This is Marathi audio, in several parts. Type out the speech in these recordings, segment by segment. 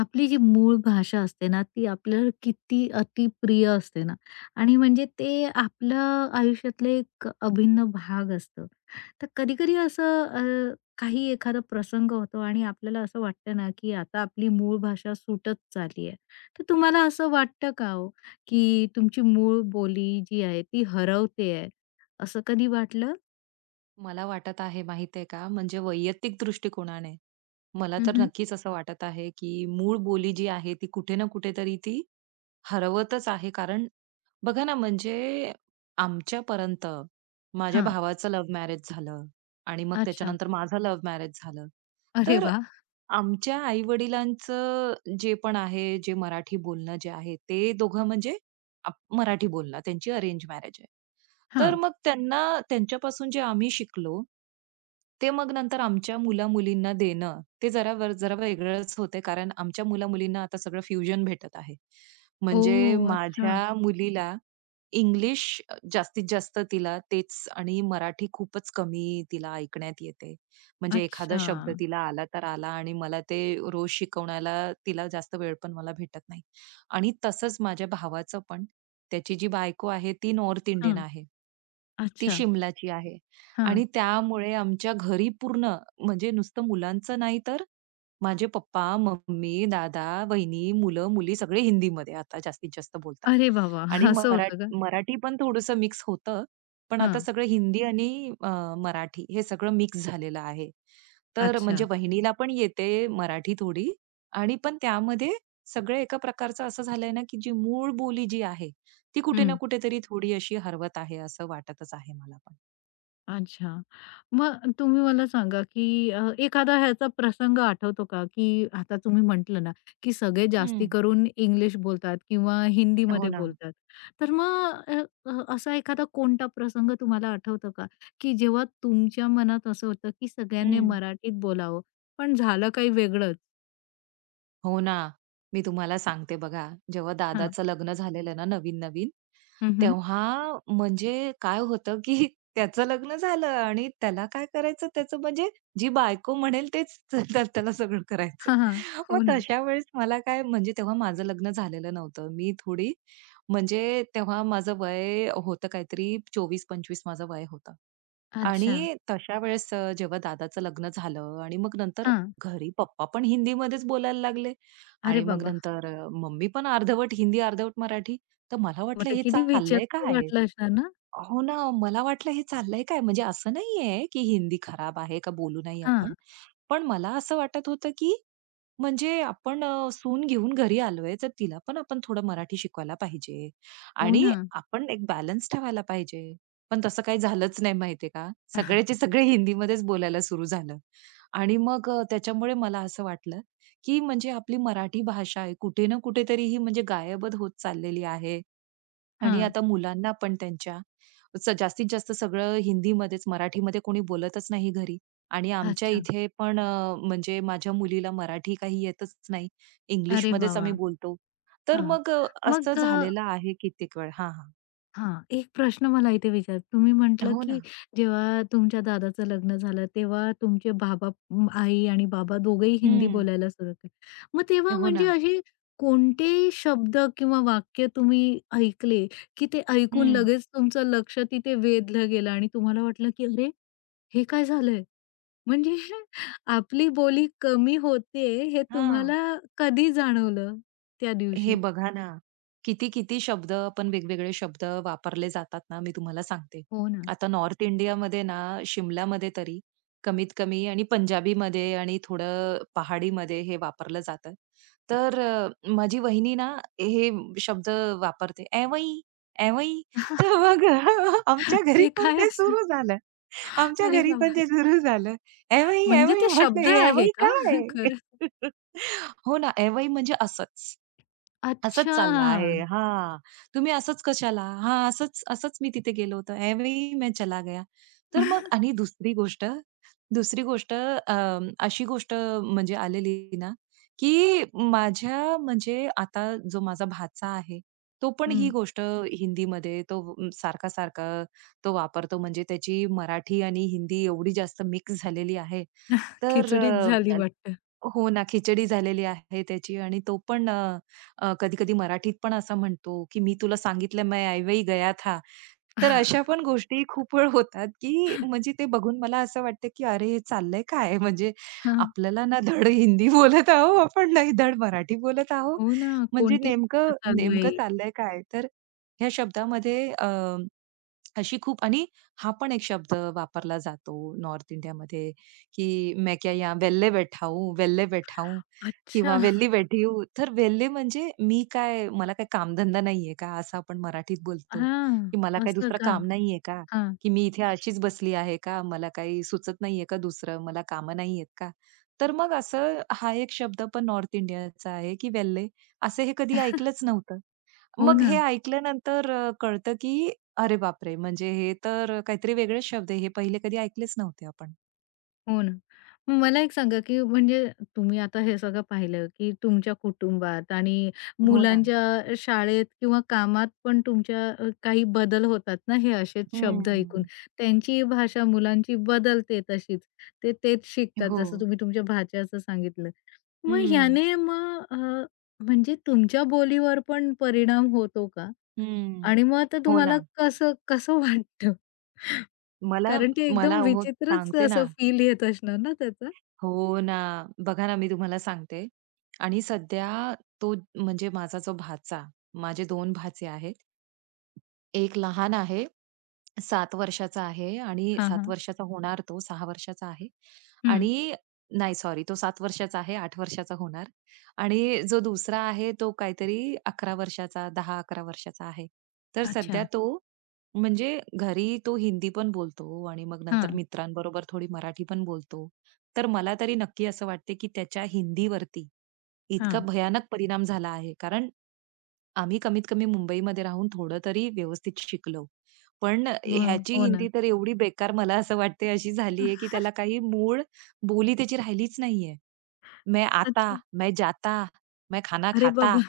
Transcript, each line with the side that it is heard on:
left: आपली जी मूळ भाषा असते ना, ती आपल्याला किती अतिप्रिय असते ना आणि म्हणजे ते आपल्या आयुष्यातलं एक अभिन्न भाग असतं. तर कधी-कधी असं काही एखादा प्रसंग होतो आणि आपल्याला असं वाटतं ना, की आता आपली मूळ भाषा सुटत चालली आहे. तर तुम्हाला असं वाटतं का हो, की तुमची मूळ बोली जी आहे ती हरवते आहे, असं कधी वाटलं?
right: मला वाटत आहे माहिती आहे का, म्हणजे वैयक्तिक दृष्टिकोनाने, मला
left: हं,
right: तर
left: हं.
right: नक्कीच असं वाटत आहे, की मूळ बोली जी आहे ती कुठे ना कुठेतरी ती हरवतच आहे. कारण बघा ना, म्हणजे आमच्यापर्यंत माझ्या भावाचं लव्ह मॅरेज झालं आणि मग
left: अच्छा.
right: त्याच्यानंतर माझं लव्ह मॅरेज झालं.
left: अरे
right: तर
left: वाह!
right: आमच्या आई-वडिलांचं जे पण आहे, जे मराठी बोलणं जे आहे, ते दोघं म्हणजे आप मराठी बोलणं. त्यांची अरेंज मॅरेज आहे. तर
left: हां.
right: मग त्यांना त्यांच्यापासून जे आम्ही शिकलो, ते मग नंतर आमच्या मुला-मुलींना देणं, ते जरा वर जरा वेगळंच होतंय. कारण आमच्या मुला-मुलींना आता सगळं फ्युजन भेटत आहे. म्हणजे
left: ओह! अच्छा.
right: माझ्या मुलीला इंग्लिश जास्तीत जास्त तिला तेच आणि मराठी खूपच कमी तिला ऐकण्यात येते. म्हणजे एखादा
left: अच्छा.
right: शब्द तिला आला तर आला आणि मला ते रोज शिकवण्याला तिला जास्त वेळ पण मला भेटत नाही. आणि तसंच माझ्या भावाचं पण, त्याची जी बायको आहे ती नॉर्थ इंडियन
left: हां.
right: आहे. ती
left: अच्छा.
right: शिमलाची आहे
left: हां.
right: आणि त्यामुळे आमच्या घरी पूर्ण म्हणजे नुसतं मुलांचं नाही तर माझे पप्पा, मम्मी, दादा, वहिनी, मुलं, मुली सगळे हिंदीमध्ये आता जास्तीत जास्त बोलतात.
left: अरे वाह, वाह!
right: आणि
left: असं होतं का?
right: मराठी पण थोडंसं मिक्स होतं. पण आता
left: हां.
right: सगळं हिंदी आणि अ, मराठी हे सगळं मिक्स झालेलं आहे. तर म्हणजे
left: अच्छा.
right: वहिनीला पण येते मराठी थोडी आणि पण त्यामध्ये सगळं एका प्रकारचं असं झालंय ना, की जी मूळ बोली जी आहे, ती कुठे ना
left: हं.
right: कुठेतरी थोडी अशी हरवत आहे असं वाटतच आहे मला पण.
left: अच्छा. मग तुम्ही मला सांगा, की अ, एखादा ह्याचा प्रसंग आठवतो का, की आता तुम्ही म्हटलं ना, की सगळे
right: हं.
left: जास्ती करून इंग्लिश बोलतात किंवा
right: हो
left: हिंदीमध्ये
right: ना.
left: बोलतात. तर असा एखादा कोणता प्रसंग तुम्हाला आठवतो का, की जेव्हा तुमच्या मनात असं होतं, की सगळ्यांनी
right: हं.
left: मराठीत बोलावं, पण झालं काही वेगळंच?
right: हो ना. मी तुम्हाला सांगते बघा, जेव्हा
left: हां.
right: दादाचं लग्न झालेलं ना नवीन-नवीन,
left: हं, हं.
right: तेव्हा म्हणजे काय होतं, की त्याचं लग्न झालं आणि त्याला काय करायचं त्याचं म्हणजे जी बायको म्हणेल तेच. तर त्याला सगळं करायचं.
left: हां,
right: मग
left: हो ना.
right: तशा वेळेस मला काय म्हणजे तेव्हा माझं लग्न झालेलं नव्हतं. मी थोडी म्हणजे तेव्हा माझं वय होतं काहीतरी 24-25 माझं वय होतं.
left: अच्छा.
right: आणि तशा वेळेस जेव्हा दादाचं लग्न झालं आणि मग नंतर
left: हां.
right: घरी पप्पा पण हिंदीमध्येच बोलायला लागले
left: अरे
right: आणि मग
left: बाबा!
right: नंतर मम्मी पण अर्धवट हिंदी, अर्धवट मराठी. तर मला
left: मग
right: वाटलं
left: ते
right: हे
left: किती
right: चाललंय
left: विचित्र
right: काय?
left: वाटलं असणार ना?
right: हो ना, मला वाटलं हे चाललंय काय? म्हणजे असं नाहीये की हिंदी खराब आहे का बोलू नाही आपण.
left: हां.
right: पण मला असं वाटत होतं की म्हणजे आपण सून घेऊन घरी आलोय, तर तिला पण आपण थोडं मराठी शिकवायला पाहिजे
left: हो
right: आणि
left: ना.
right: आपण एक बॅलन्स ठेवायला पाहिजे. पण तसं काही झालंच नाही माहितीये का? सगळेचे सगळे हिंदीमध्येच बोलायला सुरू झालं आणि मग त्याच्यामुळे मला असं वाटलं की म्हणजे आपली मराठी भाषा आहे कुठे ना कुठेतरी ही म्हणजे गायबच होत चाललेली आहे. आणि
left: हां.
right: आता मुलांना पण त्यांच्या जास्तीत जास्त सगळं हिंदीमध्येच, मराठीमध्ये कोणी बोलतच नाही घरी. आणि आमच्या
left: अच्छा.
right: इथे पण म्हणजे माझ्या मुलीला मराठी काही येतच नाही.
left: अरे वाह,
right: इंग्लिशमध्येच आम्ही
left: वाह!
right: बोलतो. तर
left: हां.
right: मग असं
left: मग अ,
right: झालेलं आहे कित्येक वेळा. हां, हां.
left: हां, एक प्रश्न मला इथे विचार तुम्ही म्हटलं,
right: हो
left: की
right: ना.
left: जेव्हा तुमच्या दादाचं लग्न झालं, तेव्हा तुमचे बाबा आई आणि बाबा दोघेही हिंदी
right: हं.
left: बोलायला सुरू केली. मग तेव्हा
right: हो
left: म्हणजे
right: ना.
left: असे कोणते शब्द किंवा वाक्य तुम्ही ऐकले, की ते ऐकून
right: हं.
left: लगेच तुमचं लक्ष तिथे वेधलं गेलं आणि तुम्हाला वाटलं, की "अरे, हे काय झालंय?" म्हणजे आपली बोली कमी होते हे
right: हां.
left: तुम्हाला कधी जाणवलं त्या
right: हे
left: दिवशी?
right: बघा ना, किती शब्द पण वेगवेगळे शब्द वापरले जातात ना, मी तुम्हाला सांगते.
left: हो ना.
right: आता नॉर्थ इंडियामध्ये ना, शिमलामध्ये तरी कमीत कमी आणि पंजाबीमध्ये आणि थोडं पहाडीमध्ये हे वापरलं जातं. तर माझी वहिनी ना, हे शब्द वापरते, "ऐवई, ऐवई." तर मग आमच्या घरी
left: ते
right: पण
left: काय
right: ते
left: असतं?
right: सुरू झालं. आमच्या
left: अरे
right: घरी पण
left: बाबा!
right: ते सुरू झालं. "ऐवई,
left: म्हणजे
right: ऐवई."
left: ते
right: म्हटलं,
left: शब्द
right: हे
left: आहे
right: "ऐवई
left: का?
right: काय?"
left: खरं?
right: हो ना, ऐवई म्हणजे असंच. असंच चाललं आहे.
left: अच्छा!
right: हां. तुम्ही असंच कशाला? हां, असंच असंच मी तिथे गेलो होतो. ऐवें ही मैं चला गया. तर मग आणि दुसरी गोष्ट अशी गोष्ट म्हणजे आलेली ना, की माझ्या म्हणजे आता जो माझा भाचा आहे, तो पण ही
left: हं.
right: गोष्ट हिंदीमध्ये तो सारखा-सारखा तो वापरतो. म्हणजे त्याची मराठी आणि हिंदी एवढी जास्त मिक्स झालेली आहे. तर
left: खिचडीच झाली वाटतं.
right: हो ना, खिचडी झालेली आहे त्याची आणि तो पण अ, अ, कधी-कधी मराठीत पण असा म्हणतो, की "मी तुला सांगितलं मैं ऐवही गया था." तर अशा पण गोष्टी खूप वेळ होतात, की म्हणजे ते बघून मला असं वाटतं, की अरे हे चाललंय काय? म्हणजे
left: हां.
right: आपल्याला ना धड हिंदी बोलत आहोत आपण, नाही धड मराठी बोलत आहोत.
left: हो ना.
right: म्हणजे
left: कोणती भाषा
right: नेमकं
left: चालू आहे?
right: नेमकं चाललंय काय? तर ह्या शब्दामध्ये अशी खूप आणि हा पण एक शब्द वापरला जातो नॉर्थ इंडियामध्ये, की "मैं क्या यहाँ वेल्ले बैठा वेल्ले बैठा हूँ"
left: अच्छा!
right: किंवा "वेल्ली बैठी हूँ." तर वेल्ले म्हणजे मी काय मला काय कामधंदा नाहीये का? असं आपण मराठीत बोलतो,
left: हां.
right: की मला काही
left: असं
right: दुसरं
left: का?
right: काम नाहीये का?
left: हां.
right: की मी इथे अशीच बसली आहे का? मला काही सुचत नाहीये का दुसरं? मला कामं नाही का? तर मग असं हा एक शब्द पण नॉर्थ इंडियाचा आहे, की वेल्ले. असं हे कधी ऐकलंच नव्हतं.
left: हो
right: मग
left: ना.
right: हे ऐकल्यानंतर कळतं की अरे बापरे! म्हणजे हे तर काहीतरी वेगळेच शब्द आहे. हे पहिले कधी ऐकलेच नव्हते आपण.
left: हो ना. मग मला एक सांगा, की म्हणजे तुम्ही आता हे सगळं पाहिलं, की तुमच्या कुटुंबात आणि
right: हो ना.
left: मुलांच्या शाळेत किंवा कामात पण तुमच्या काही बदल होतात ना, हे असेच शब्द ऐकून.
right: हं.
left: त्यांची भाषा मुलांची बदलते तशीच. ते तेच शिकतात,
right: हो.
left: जसं तुम्ही तुमच्या भाच्याचं सांगितलं. मग
right: हं,
left: ह्याने मग अ, म्हणजे तुमच्या बोलीवर पण परिणाम होतो का?
right: हं.
left: आणि मग आता
right: हो
left: तुम्हाला
right: ना.
left: कसं कसं वाटतं?
right: मला
left: कारण ते
right: मला
left: एकदम
right: हो
left: विचित्रच
right: सांगते
left: असं
right: ना.
left: फील येत असणार ना त्याचा?
right: हो ना. बघा ना, मी तुम्हाला सांगते आणि सध्या तो म्हणजे माझा जो भाचा, माझे दोन भाचे आहेत. एक लहान आहे 7 वर्षाचा आहे आणि
left: हां,
right: 7
left: हां.
right: वर्षाचा होणार तो, 6 वर्षाचा आहे
left: हं.
right: आणि नाही सॉरी तो 7 वर्षाचा आहे, 8 वर्षाचा होणार आणि जो दुसरा आहे तो काहीतरी 11 वर्षाचा, 10-11 वर्षाचा आहे. तर सध्या
left: अच्छा.
right: तो म्हणजे घरी तो हिंदी पण बोलतो आणि मग नंतर
left: हां,
right: मित्रांबरोबर थोडी मराठी पण बोलतो. तर मला तरी नक्की असं वाटते, की त्याच्या हिंदीवरती इतका
left: हां.
right: भयानक परिणाम झाला आहे. कारण आम्ही कमीत कमी मुंबईमध्ये राहून थोडं तरी व्यवस्थित शिकलो. पण
left: हो,
right: ह्याची
left: हो ना.
right: हिंदी तर एवढी बेकार मला असं वाटते अशी झाली आहे, की त्याला काही मूळ बोली त्याची राहिलीच नाहीये. मैं आता,
left: अच्छा.
right: मैं जाता, मैं खाना
left: अरे
right: खाता.
left: बाबा!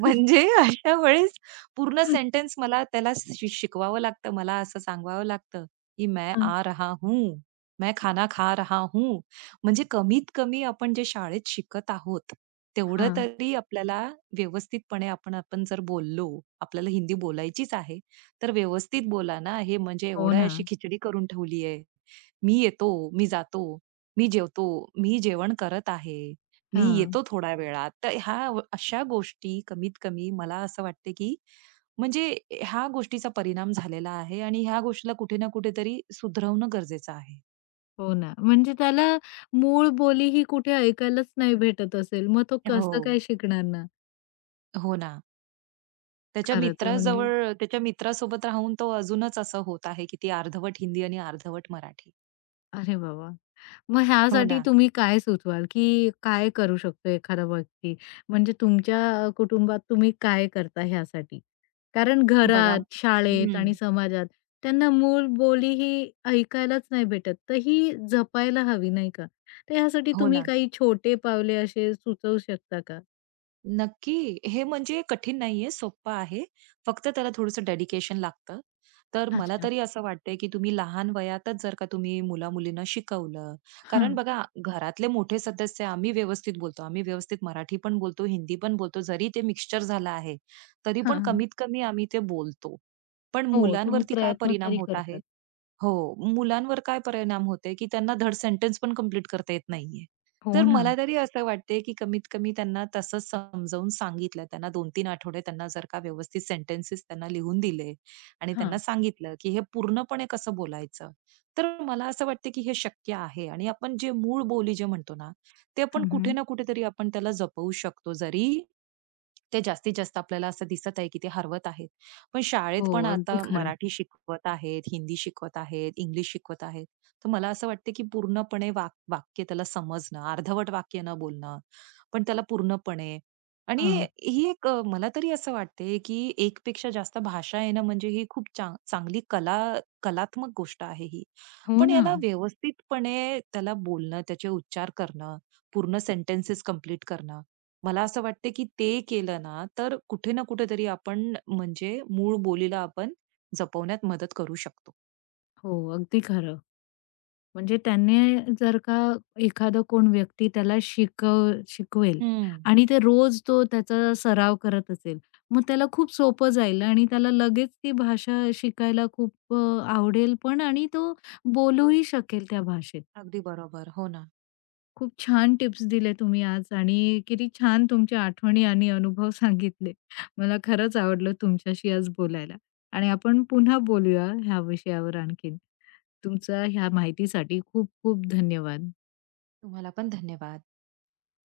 right: म्हणजे अशा वेळेस पूर्ण सेंटेन्स मला त्याला शिकवावं लागतं. मला असं सांगवावं लागतं, की "मैं
left: हां,
right: आ रहा हूँ, मैं खाना खा रहा हूँ." म्हणजे कमीत कमी आपण जे शाळेत शिकत आहोत, तेवढं
left: हां.
right: तरी आपल्याला व्यवस्थितपणे आपण आपण जर बोललो, आपल्याला हिंदी बोलायचीच आहे, तर व्यवस्थित बोला ना. हे म्हणजे
left: हो
right: एवढं
left: ना.
right: अशी खिचडी करून ठेवली. मी येतो, मी जातो, मी जेवतो, मी जेवण करत आहे, मी
left: हां.
right: येतो थोड्या वेळात. तर ह्या अशा गोष्टी कमीत कमी मला असं वाटते, की म्हणजे ह्या गोष्टीचा परिणाम झालेला आहे आणि ह्या गोष्टीला कुठे ना कुठेतरी सुधरवणं गरजेचं आहे.
left: हो ना. म्हणजे त्याला मूळ बोली ही कुठे ऐकायलाच नाही भेटत असेल. मग तो
right: हो.
left: कसं काय शिकणार ना?
right: हो ना. त्याच्या
left: खरंच म्हणजे
right: मित्राजवळ त्याच्या मित्रासोबत राहून तो अजूनच असं होत आहे, की ती अर्धवट हिंदी आणि अर्धवट मराठी.
left: अरे बाबा! मग
right: हो
left: ह्यासाठी
right: ना.
left: तुम्ही काय सुचवाल, की काय करू शकतो एखादा व्यक्ती? म्हणजे तुमच्या कुटुंबात तुम्ही काय करता ह्यासाठी? कारण
right: बघा
left: घरात, शाळेत
right: हं.
left: आणि समाजात त्यांना मूळ बोली ही ऐकायलाच नाही भेटत, तर ही जपायला हवी नाही का? तर ह्यासाठी
right: हो
left: तुम्ही
right: ना.
left: काही छोटे पावले असे सुचवू शकता का?
right: नक्की. हे म्हणजे कठीण नाहीये, सोप्पं आहे. फक्त त्याला थोडंसं डेडिकेशन लागतं. तर मला
left: अच्छा.
right: तरी असं वाटतंय, की तुम्ही लहान वयातच जर का तुम्ही मुला-मुलींना शिकवलं. कारण
left: हां,
right: बघा घरातले मोठे सदस्य आम्ही व्यवस्थित बोलतो. आम्ही व्यवस्थित मराठी पण बोलतो, हिंदी पण बोलतो. जरी ते मिक्सचर झालं आहे, तरी
left: हां,
right: पण
left: हां.
right: कमीत कमी आम्ही ते बोलतो. पण
left: हो, तुम्ही
right: मुलांवरती काय
left: प्रयत्न
right: परिणाम
left: तरी
right: होत आहे?
left: करतात.
right: हो. मुलांवर काय परिणाम होते, की त्यांना धड सेंटन्स पण कंप्लीट करता येत नाहीये.
left: हो
right: तर
left: ना.
right: मला तरी असं वाटते, की कमीत कमी त्यांना तसं समजावून सांगितलं. त्यांना 2-3 आठवडे त्यांना जर का व्यवस्थित सेंटेन्सेस त्यांना लिहून दिले आणि त्यांना
left: हां.
right: सांगितलं, की हे पूर्णपणे कसं बोलायचं. तर मला असं वाटतं, की हे शक्य आहे आणि आपण जे मूळ बोली जे म्हणतो ना, ते आपण
left: हं,
right: कुठे
left: हं.
right: ना कुठेतरी आपण त्याला जपवू शकतो. जरी ते जास्तीत जास्त आपल्याला असं दिसत आहे, की ते हरवत आहेत. पण शाळेत
left: हो,
right: पण
left: अगदी
right: आता
left: खरं.
right: मराठी शिकवत आहेत, हिंदी शिकवत आहेत, इंग्लिश शिकवत आहेत. तर मला असं वाटतं की पूर्णपणे वाक्य त्याला समजणं, अर्धवट वाक्य न बोलणं, पण त्याला पूर्णपणे आणि
left: हां.
right: ही एक मला तरी असं वाटते की एकपेक्षा जास्त भाषा येणं म्हणजे ही खूप चांगली कलात्मक गोष्ट आहे ही.
left: हो
right: पण
left: ना.
right: याला व्यवस्थितपणे त्याला बोलणं, त्याचे उच्चार करणं, पूर्ण सेंटेन्सेस कंप्लीट करणं मला असं वाटतं, की ते केलं ना, तर कुठे ना कुठेतरी आपण म्हणजे मूळ बोलीला आपण जपवण्यात मदत करू शकतो.
left: हो, अगदी खरं. म्हणजे त्याने जर का एखादा कोण व्यक्ती त्याला शिकवेल
right: हं.
left: आणि ते रोज तो त्याचा सराव करत असेल, मग त्याला खूप सोपं जाईल आणि त्याला लगेच ती भाषा शिकायला खूप आवडेल पण आणि तो बोलूही शकेल त्या भाषेत.
right: अगदी बरोबर. हो ना.
left: खूप छान टिप्स दिले तुम्ही आज आणि किती छान तुमच्या आठवणी आणि अनुभव सांगितले. मला खरंच आवडलं तुमच्याशी आज बोलायला आणि आपण पुन्हा बोलूया ह्या विषयावर आणखीन. तुमचा ह्या माहितीसाठी खूप खूप धन्यवाद.
right: तुम्हाला पण धन्यवाद.